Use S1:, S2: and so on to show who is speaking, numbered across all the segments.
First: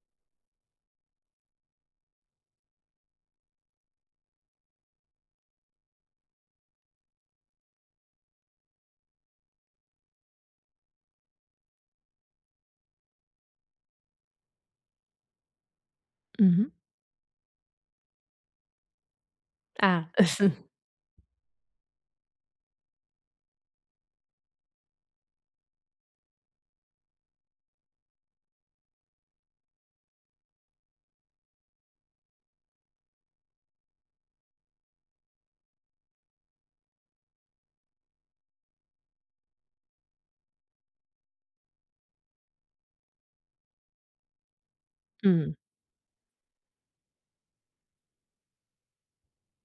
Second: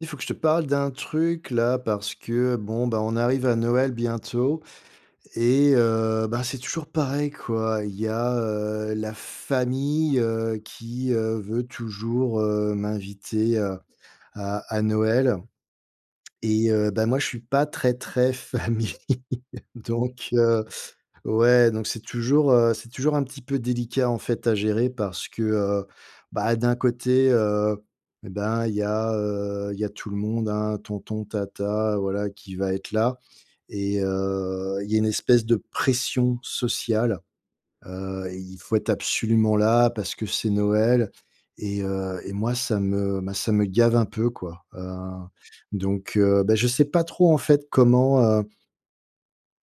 S1: Il faut que je te parle d'un truc là parce que on arrive à Noël bientôt et c'est toujours pareil quoi. Il y a, la famille, qui, veut toujours, m'inviter, à Noël
S2: Mmh.
S1: et moi je suis pas très, très famille
S2: Ah.
S1: donc. Ouais, donc c'est toujours un petit peu délicat, en fait, à gérer parce que, d'un côté, il y a tout le monde, hein, tonton, tata, voilà, qui va être là et il y a une espèce de pression sociale, il faut être absolument là parce que c'est Noël et moi ça me ça me gave un peu, quoi,
S2: Mmh.
S1: donc je sais pas trop, en fait, comment.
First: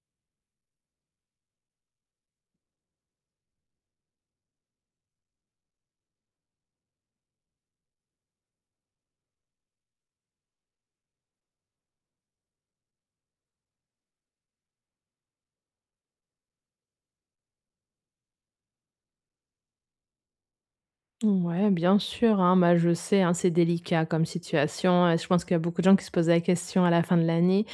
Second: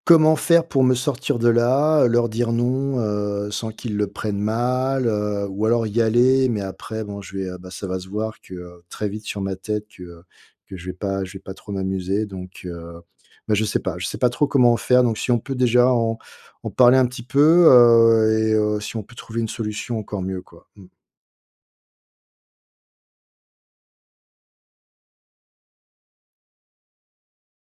S1: Comment faire pour me sortir de là, leur dire non, sans qu'ils le prennent mal, ou alors y aller, mais après bon je vais, ça va se voir que, très vite sur ma tête que, que je vais pas trop m'amuser donc je sais pas trop comment faire, donc si on peut déjà en parler un petit peu, et si on peut trouver une solution encore mieux quoi. Mmh.
S2: Ouais, bien sûr, hein, bah, je sais, hein, c'est délicat comme situation, je pense qu'il y a beaucoup de gens qui se posent la question à la fin de l'année,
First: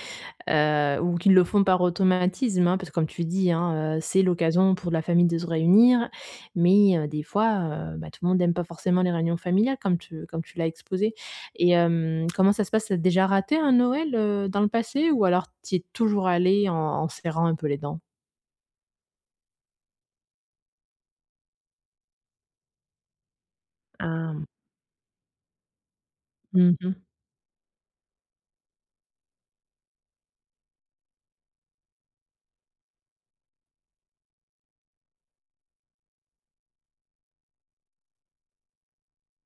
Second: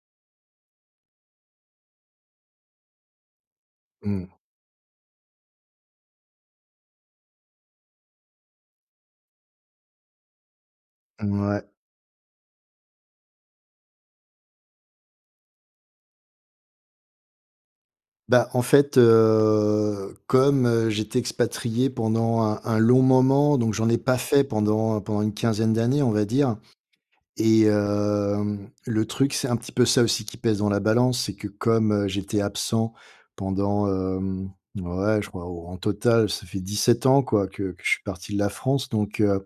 S2: ou qui le font par automatisme, hein, parce que comme tu dis, hein, c'est
S1: Mmh.
S2: l'occasion pour la famille de se réunir, mais des fois, bah, tout le monde aime pas forcément les réunions familiales comme tu l'as exposé.
S1: Mouais.
S2: Et hem, comment ça se passe? T'as déjà raté un Noël, dans le passé, ou alors tu es toujours allé en serrant un peu les dents?
S1: Bah, en fait, comme, j'étais expatrié pendant un long moment, donc j'en ai pas fait
S2: Ah.
S1: pendant pendant une quinzaine d'années, on va dire,
S2: Mmh.
S1: et le truc, c'est un petit peu ça aussi qui pèse dans la balance, c'est que comme, j'étais absent pendant, ouais, je crois, au en total, ça fait 17 ans, quoi, que je suis parti de la France, donc euh,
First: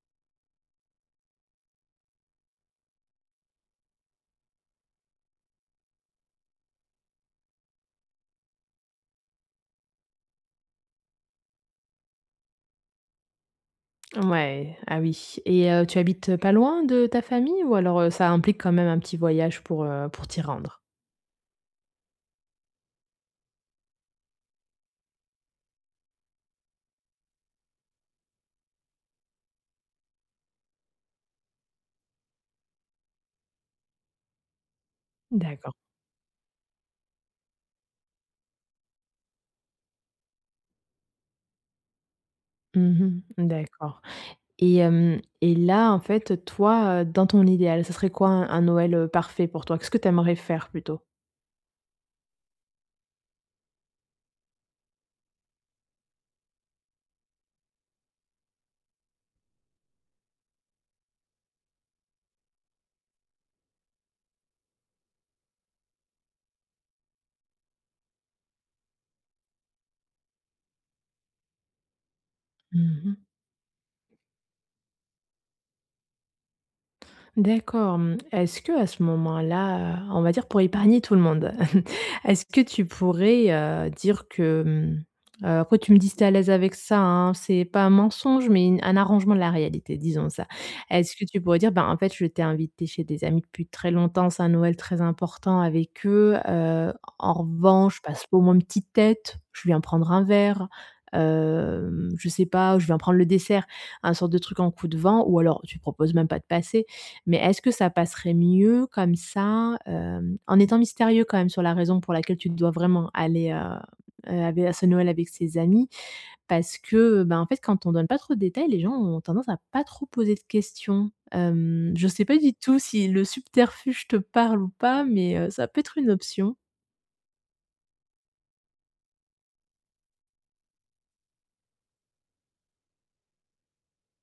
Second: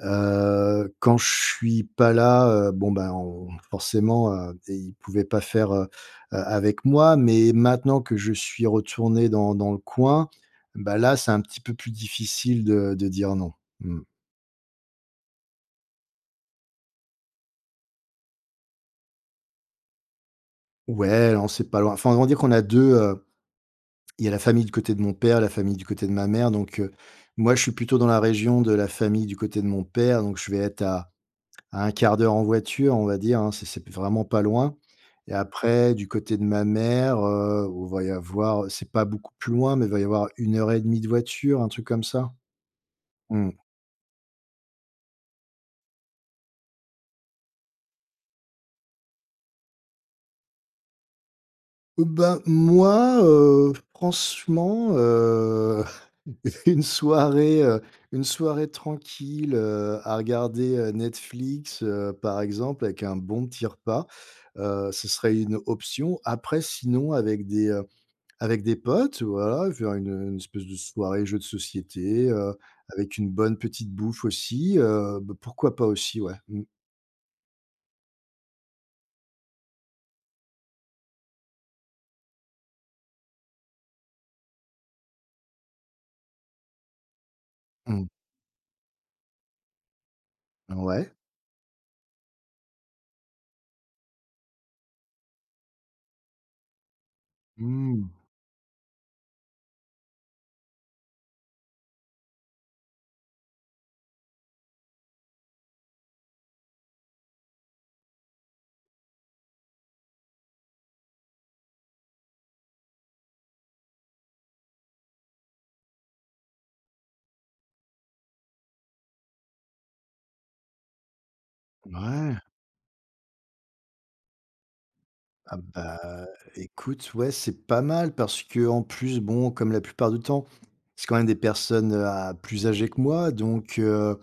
S1: Heu, quand je suis pas là, bon, ben, on forcément, ils pouvaient pas faire, avec moi. Mais maintenant que je suis retourné dans le coin, bah, là, c'est un petit peu plus difficile de dire non. Mmh.
S2: Ouais, ah oui, et tu habites pas loin de ta famille, ou alors, ça implique quand même un petit voyage pour t'y rendre?
S1: Ouais, non, c'est pas loin. Enfin, on va dire qu'on a deux, il y a la famille du côté de mon père, la famille du côté de ma mère. Donc, moi, je suis plutôt dans la région de la famille du côté de mon père, donc je vais être à 1/4 d'heure en voiture, on va dire, hein, c'est vraiment pas loin, et
S2: D'accord.
S1: après du côté de ma mère, on va y avoir, c'est pas beaucoup plus loin, mais il va y avoir 1 h 30 de voiture, un truc comme ça.
S2: Mmh.
S1: Mmh.
S2: D'accord. Et hem, et là, en fait, toi, dans ton idéal, ça serait quoi un Noël, parfait pour toi? Qu'est-ce que tu aimerais faire plutôt?
S1: Moi, franchement, une soirée, heu, une soirée tranquille, à regarder, Netflix, par exemple, avec un bon petit repas, ce serait une option. Après sinon avec des, avec des potes, voilà, faire une espèce de soirée jeu de société,
S2: Mmh.
S1: avec une bonne petite bouffe aussi, pourquoi pas aussi, ouais. Mmh,
S2: D'accord, mmh. Est-ce que à ce moment-là, on va dire pour épargner tout le monde, est-ce que tu pourrais, dire que, mmh, après tu me dis si tu à l'aise avec ça, hein, c'est pas un
S1: mmh.
S2: mensonge, mais une un arrangement de la réalité, disons ça.
S1: Ouais.
S2: Est-ce que tu pourrais dire: «Ben, en fait, je t'ai invité chez des amis depuis très longtemps, c'est un Noël très important avec eux, en revanche, je
S1: Mmh.
S2: passe pas au moins une petite tête, je viens prendre un verre, hem, je sais pas, je viens prendre le dessert», un sorte de truc en coup de vent, ou alors tu proposes même pas de passer. Mais est-ce que ça passerait mieux comme ça, hem, en étant mystérieux quand même sur la raison pour laquelle tu dois vraiment aller, ave à ce Noël avec ses amis? Parce que, ben, en fait, quand on donne pas trop de détails, les gens ont tendance à pas trop poser de questions. Hem, je sais
S1: Ouais.
S2: pas du tout si le subterfuge te parle ou pas, mais
S1: Ah
S2: ça peut être une
S1: bah,
S2: option.
S1: écoute, ouais, c'est pas mal parce qu'en plus, bon, comme la plupart du temps, c'est quand même des personnes, à plus âgées que moi, donc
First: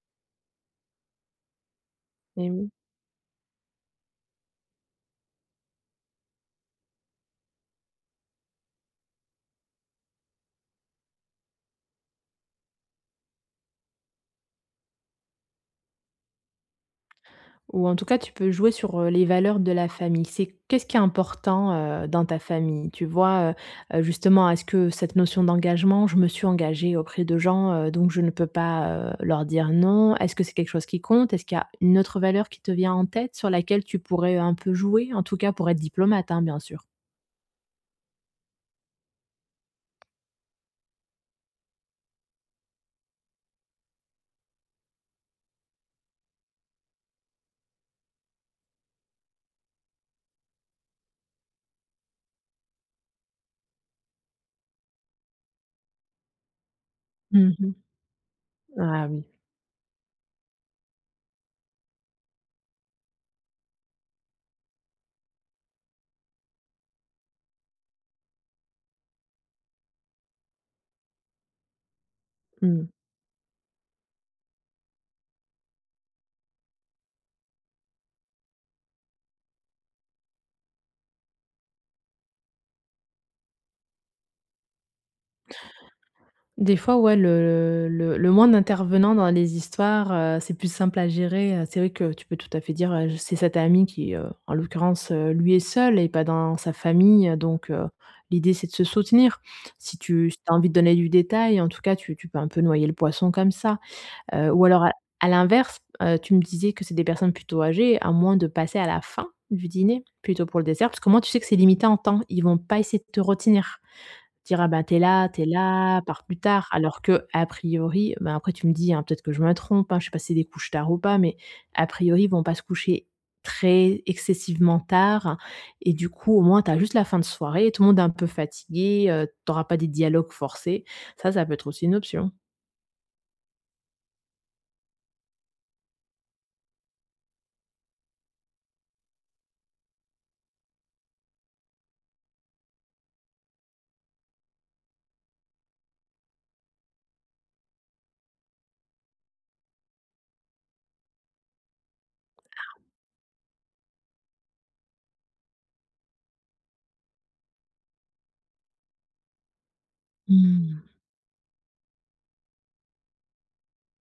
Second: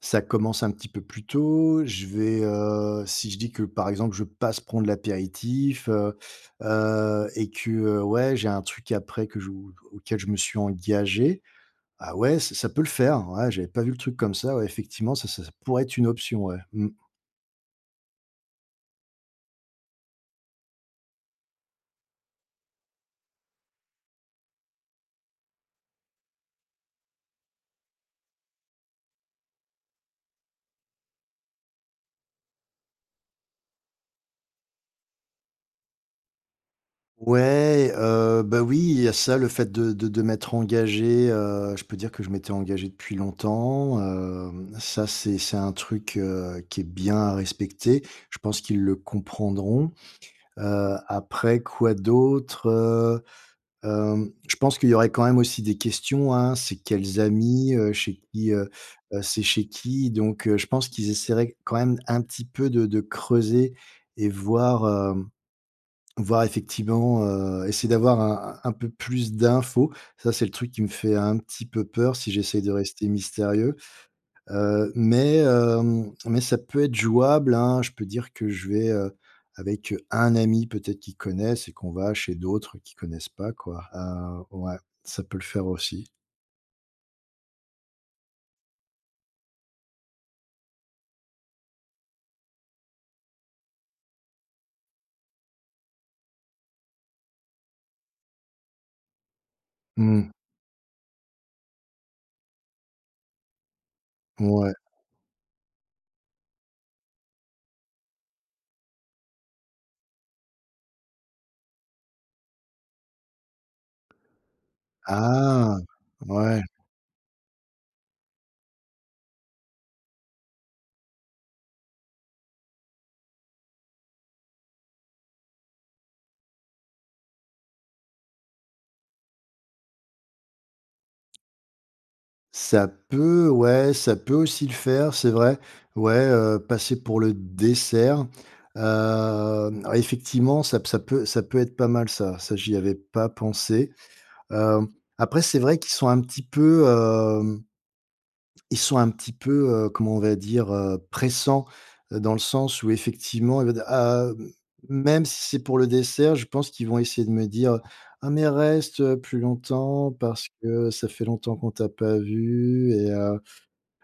S1: ça commence un petit peu plus tôt. Je vais, si je dis que, par exemple, je passe prendre l'apéritif, et que, ouais, j'ai un truc après que je auquel je me suis engagé. Ah ouais, ça ça peut le faire. Ouais, j'avais pas vu le truc comme ça. Ouais, effectivement, ça pourrait être une option, ouais. Mmh.
S2: Ou en tout cas, tu peux jouer sur, les valeurs de la famille. C'est qu'est-ce qui est important, dans ta famille? Tu vois, justement, est-ce que cette notion d'engagement, je me suis engagée auprès de gens, donc je ne peux pas, leur dire non? Est-ce que c'est quelque chose qui compte? Est-ce qu'il y a une autre valeur qui te vient en tête sur laquelle tu pourrais un peu jouer? En tout cas pour être diplomate, hein, bien sûr.
S1: Ouais, oui, il y a ça, le fait de m'être engagé, je peux dire que je m'étais engagé depuis longtemps, ça, c'est un truc, qui est bien à respecter. Je pense qu'ils le comprendront. Après quoi d'autre? Je pense qu'il y aurait quand même aussi des questions, hein. C'est quels amis,
S2: Mmh.
S1: chez qui,
S2: Ah oui.
S1: c'est chez qui? Donc je pense qu'ils essaieraient quand même un petit peu de creuser et voir, hem, voir effectivement, essayer d'avoir un peu plus d'infos. Ça, c'est le truc qui me fait un petit peu peur si j'essaie de
S2: Mmh.
S1: rester mystérieux. Mais ça peut être jouable, hein. Je peux dire que je vais, avec un ami peut-être qui connaissent et qu'on va chez d'autres qui connaissent pas quoi. Ouais, ça peut le faire aussi.
S2: Des fois, ouais, le le moins d'intervenants dans les histoires, c'est plus simple à gérer, c'est vrai que tu peux tout à fait dire, c'est cet ami qui, en l'occurrence, lui est seul et pas dans sa famille, donc l'idée c'est de se soutenir. Si
S1: Mmh.
S2: tu si as envie de donner du détail, en tout cas, tu peux un peu noyer le poisson comme ça, ou
S1: Ouais.
S2: alors à l'inverse, tu me disais que c'est des personnes plutôt âgées, à moins de passer à la fin du dîner, plutôt pour le dessert, parce que moi, tu sais que c'est limité en temps, ils vont pas essayer de te retenir. Dire: «Ah bah, tu là, t'es
S1: Ah!
S2: là, pars plus
S1: Ouais.
S2: tard». Alors que a priori, ben après tu me dis, hein, peut-être que je me trompe, hein, je sais pas si c'est des couches tard ou pas, mais a priori, ils vont pas se coucher très excessivement tard, et du coup, au moins, t'as juste la fin de soirée, tout le monde est un peu fatigué, tu pas des dialogues forcés. Ça peut être aussi une option.
S1: Ça peut, ouais, ça peut aussi le faire, c'est vrai. Ouais, passer pour le dessert. Hem, alors effectivement, ça ça peut être pas mal ça. Ça, j'y avais pas pensé. Hem, après c'est vrai qu'ils sont un petit peu, ils sont un petit peu, comment on va dire? Pressants, dans le sens où effectivement, il va dire: «Ah, même si c'est pour le dessert, je pense qu'ils vont essayer de me dire: «Ah mais reste, plus longtemps parce
S2: Mmh.
S1: que ça fait longtemps qu'on t'a pas vu» et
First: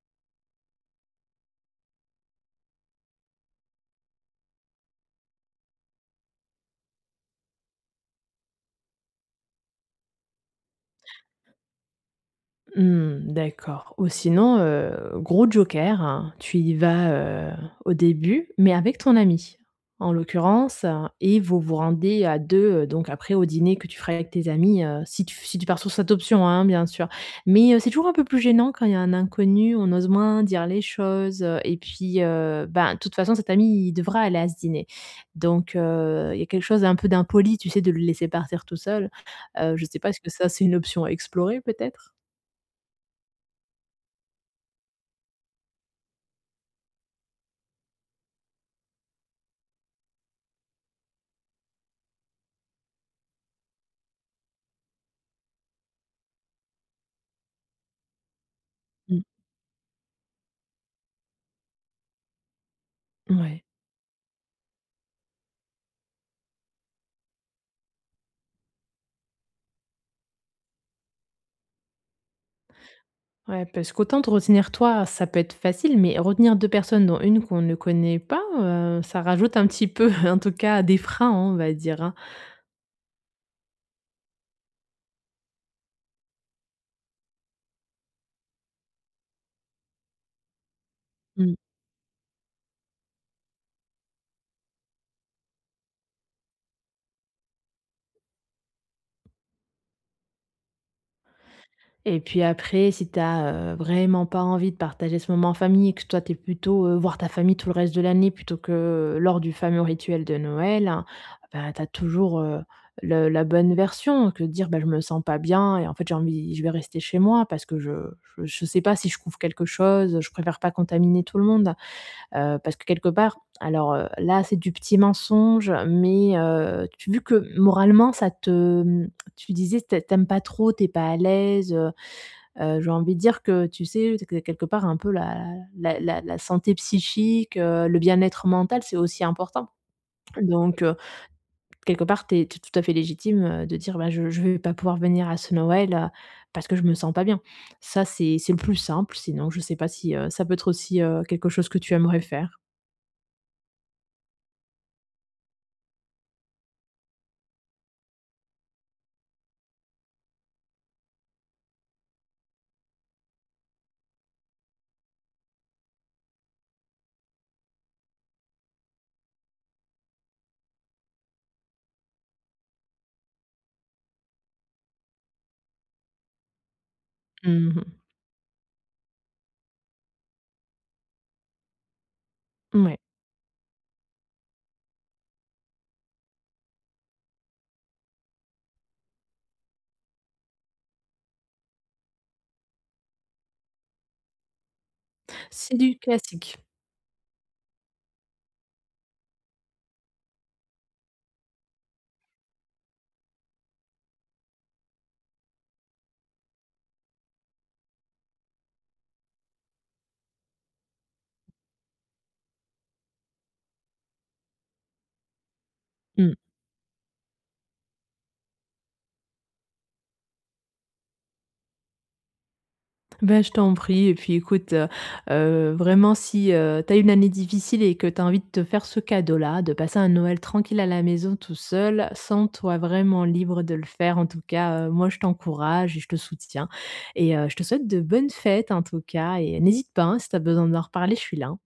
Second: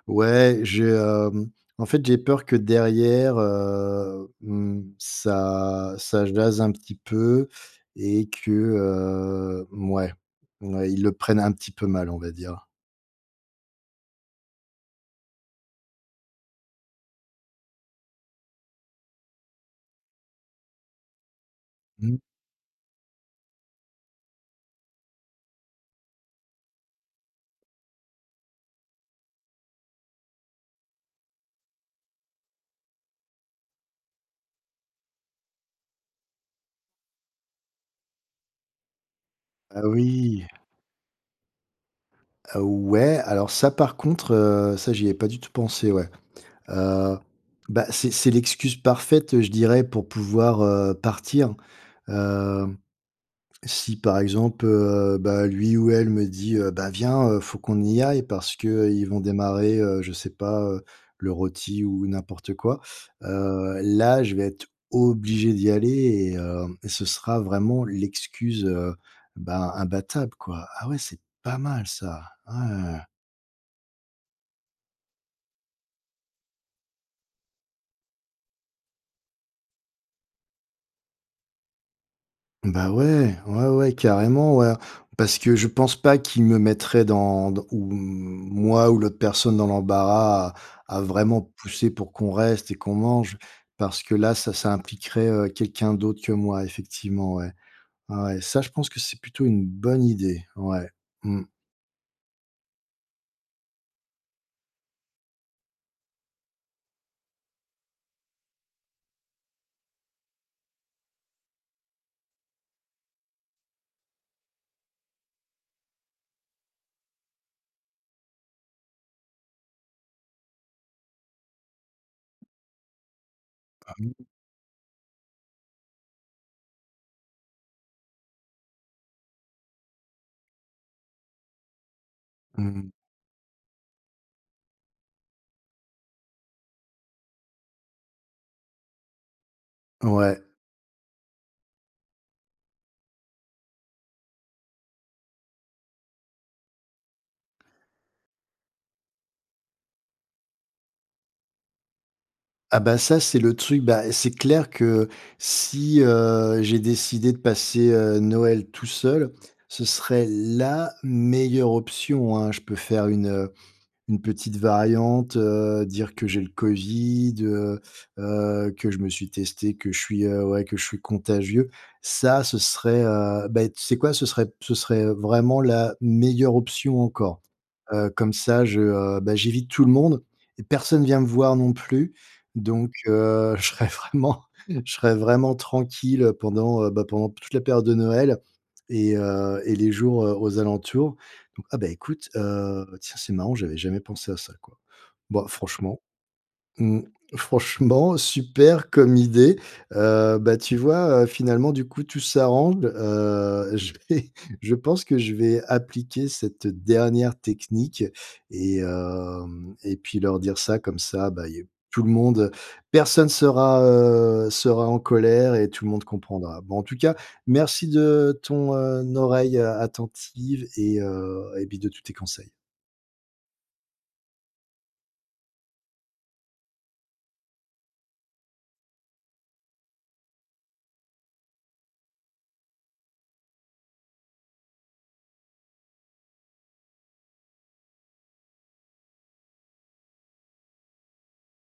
S1: ouais, j'ai, en fait, j'ai peur que derrière, ça jase un petit peu et que, ouais, ils le prennent un petit peu mal, on va dire.
S2: Mmh, d'accord. Ou sinon, gros joker, hein, tu y vas, heu, au début, mais avec ton ami, en l'occurrence, heu, et vous vous
S1: Mmh.
S2: rendez à 2. Heu, donc après au dîner que tu feras avec tes amis, si tu si tu pars sur cette option, hein, bien sûr. Mais, c'est toujours un peu plus gênant quand il y a un inconnu, on ose moins dire les choses, et puis, ben, de toute façon cet ami, il devra aller à ce dîner. Donc, il y a quelque chose d'un peu d'impoli, tu sais, de le laisser partir tout seul.
S1: Ah
S2: Je sais pas, est-ce que
S1: oui!
S2: ça, c'est une option à explorer peut-être?
S1: Ouais, alors ça par contre, ça j'y ai pas du tout pensé, ouais. Heu, c'est l'excuse parfaite, je dirais, pour pouvoir, partir. Hem, si par exemple, lui ou elle me dit, «Bah, viens, faut qu'on y aille parce que ils vont
S2: Mmh.
S1: démarrer, je sais pas, le rôti ou n'importe quoi».
S2: Ouais,
S1: Là, je vais être obligé d'y aller, et ce sera vraiment l'excuse, imbattable quoi. Ah ouais, c'est pas mal ça. Ouais.
S2: ouais, parce qu'autant te retenir toi, ça peut être facile, mais retenir 2 personnes, dont une qu'on ne connaît pas, ça rajoute un petit peu, en tout cas, des freins, hein, on va dire, hein.
S1: Bah, ouais, ouais, ouais, carrément, ouais, parce que je pense pas qu'ils me mettraient dans ou moi ou l'autre personne dans l'embarras à vraiment
S2: Mmh.
S1: pousser pour qu'on reste et qu'on mange, parce que là, ça impliquerait, quelqu'un d'autre que moi, effectivement, ouais. Ouais, ça, je pense que c'est plutôt une bonne idée, ouais. Mmh.
S2: Et puis après, si t'as as vraiment pas envie de partager ce moment en famille, et que toi, t'es plutôt, voir ta famille tout le reste de l'année plutôt que lors du fameux rituel de Noël, hein, bah, tu toujours, le la bonne version que de dire: «Ben, je me sens pas bien, et en fait, j'ai envie, je vais rester chez moi parce que je je sais pas si je couvre quelque chose, je préfère pas contaminer tout le monde». Parce que quelque part alors,
S1: Ah.
S2: là, c'est du petit mensonge, mais, tu vu que moralement ça te, mmh, tu disais tu ai pas trop, t'es pas à l'aise, j'ai
S1: Mmh.
S2: envie de dire que tu sais, que quelque part un peu la la santé psychique, le bien-être mental, c'est aussi important.
S1: Ouais.
S2: Donc, quelque part, tu es tout à fait légitime, de dire: «Bah, je vais pas pouvoir venir à ce Noël, parce que je me sens pas bien». Ça, c'est le plus simple, sinon je sais pas si, ça peut être aussi, quelque chose que tu aimerais faire?
S1: Ah bah, ça, c'est le truc, bah, c'est clair que si, j'ai décidé de passer, Noël tout seul, ce serait la meilleure option, hein. Je peux faire une petite variante, dire que j'ai le Covid, que je me suis testé, que je suis, ouais, que je suis contagieux. Ça, ce serait, beh, tu sais quoi? Ce serait vraiment la meilleure option encore.
S2: Mmh.
S1: Comme ça je, j'évite tout le monde et personne vient me voir non plus, donc
S2: Ouais,
S1: je serai vraiment tranquille, pendant, pendant toute la période de Noël et les jours, aux alentours, donc ah, bah, écoute, tiens, c'est marrant, j'avais jamais pensé à ça, quoi. Bon,
S2: c'est du
S1: franchement.
S2: classique.
S1: Mmh, franchement, super comme idée. Tu vois, finalement, du coup, tout s'arrange. Je vais je pense que je vais appliquer cette dernière technique, et puis leur dire ça comme ça, bah, y tout le monde, personne sera, sera en colère et tout le monde
S2: Mmh.
S1: comprendra. Bon, en tout cas, merci de ton, oreille, attentive et puis de tous tes conseils.
S2: Bah, je t'en prie, et puis écoute, vraiment si, tu as une année difficile et que tu as envie de te faire ce cadeau-là, de passer un Noël tranquille à la maison tout seul, sens-toi vraiment libre de le faire. En tout cas, moi je t'encourage et je te soutiens, et je te souhaite de bonnes fêtes en tout cas, et n'hésite pas, hein, si tu as besoin d'en reparler, je suis là, hein.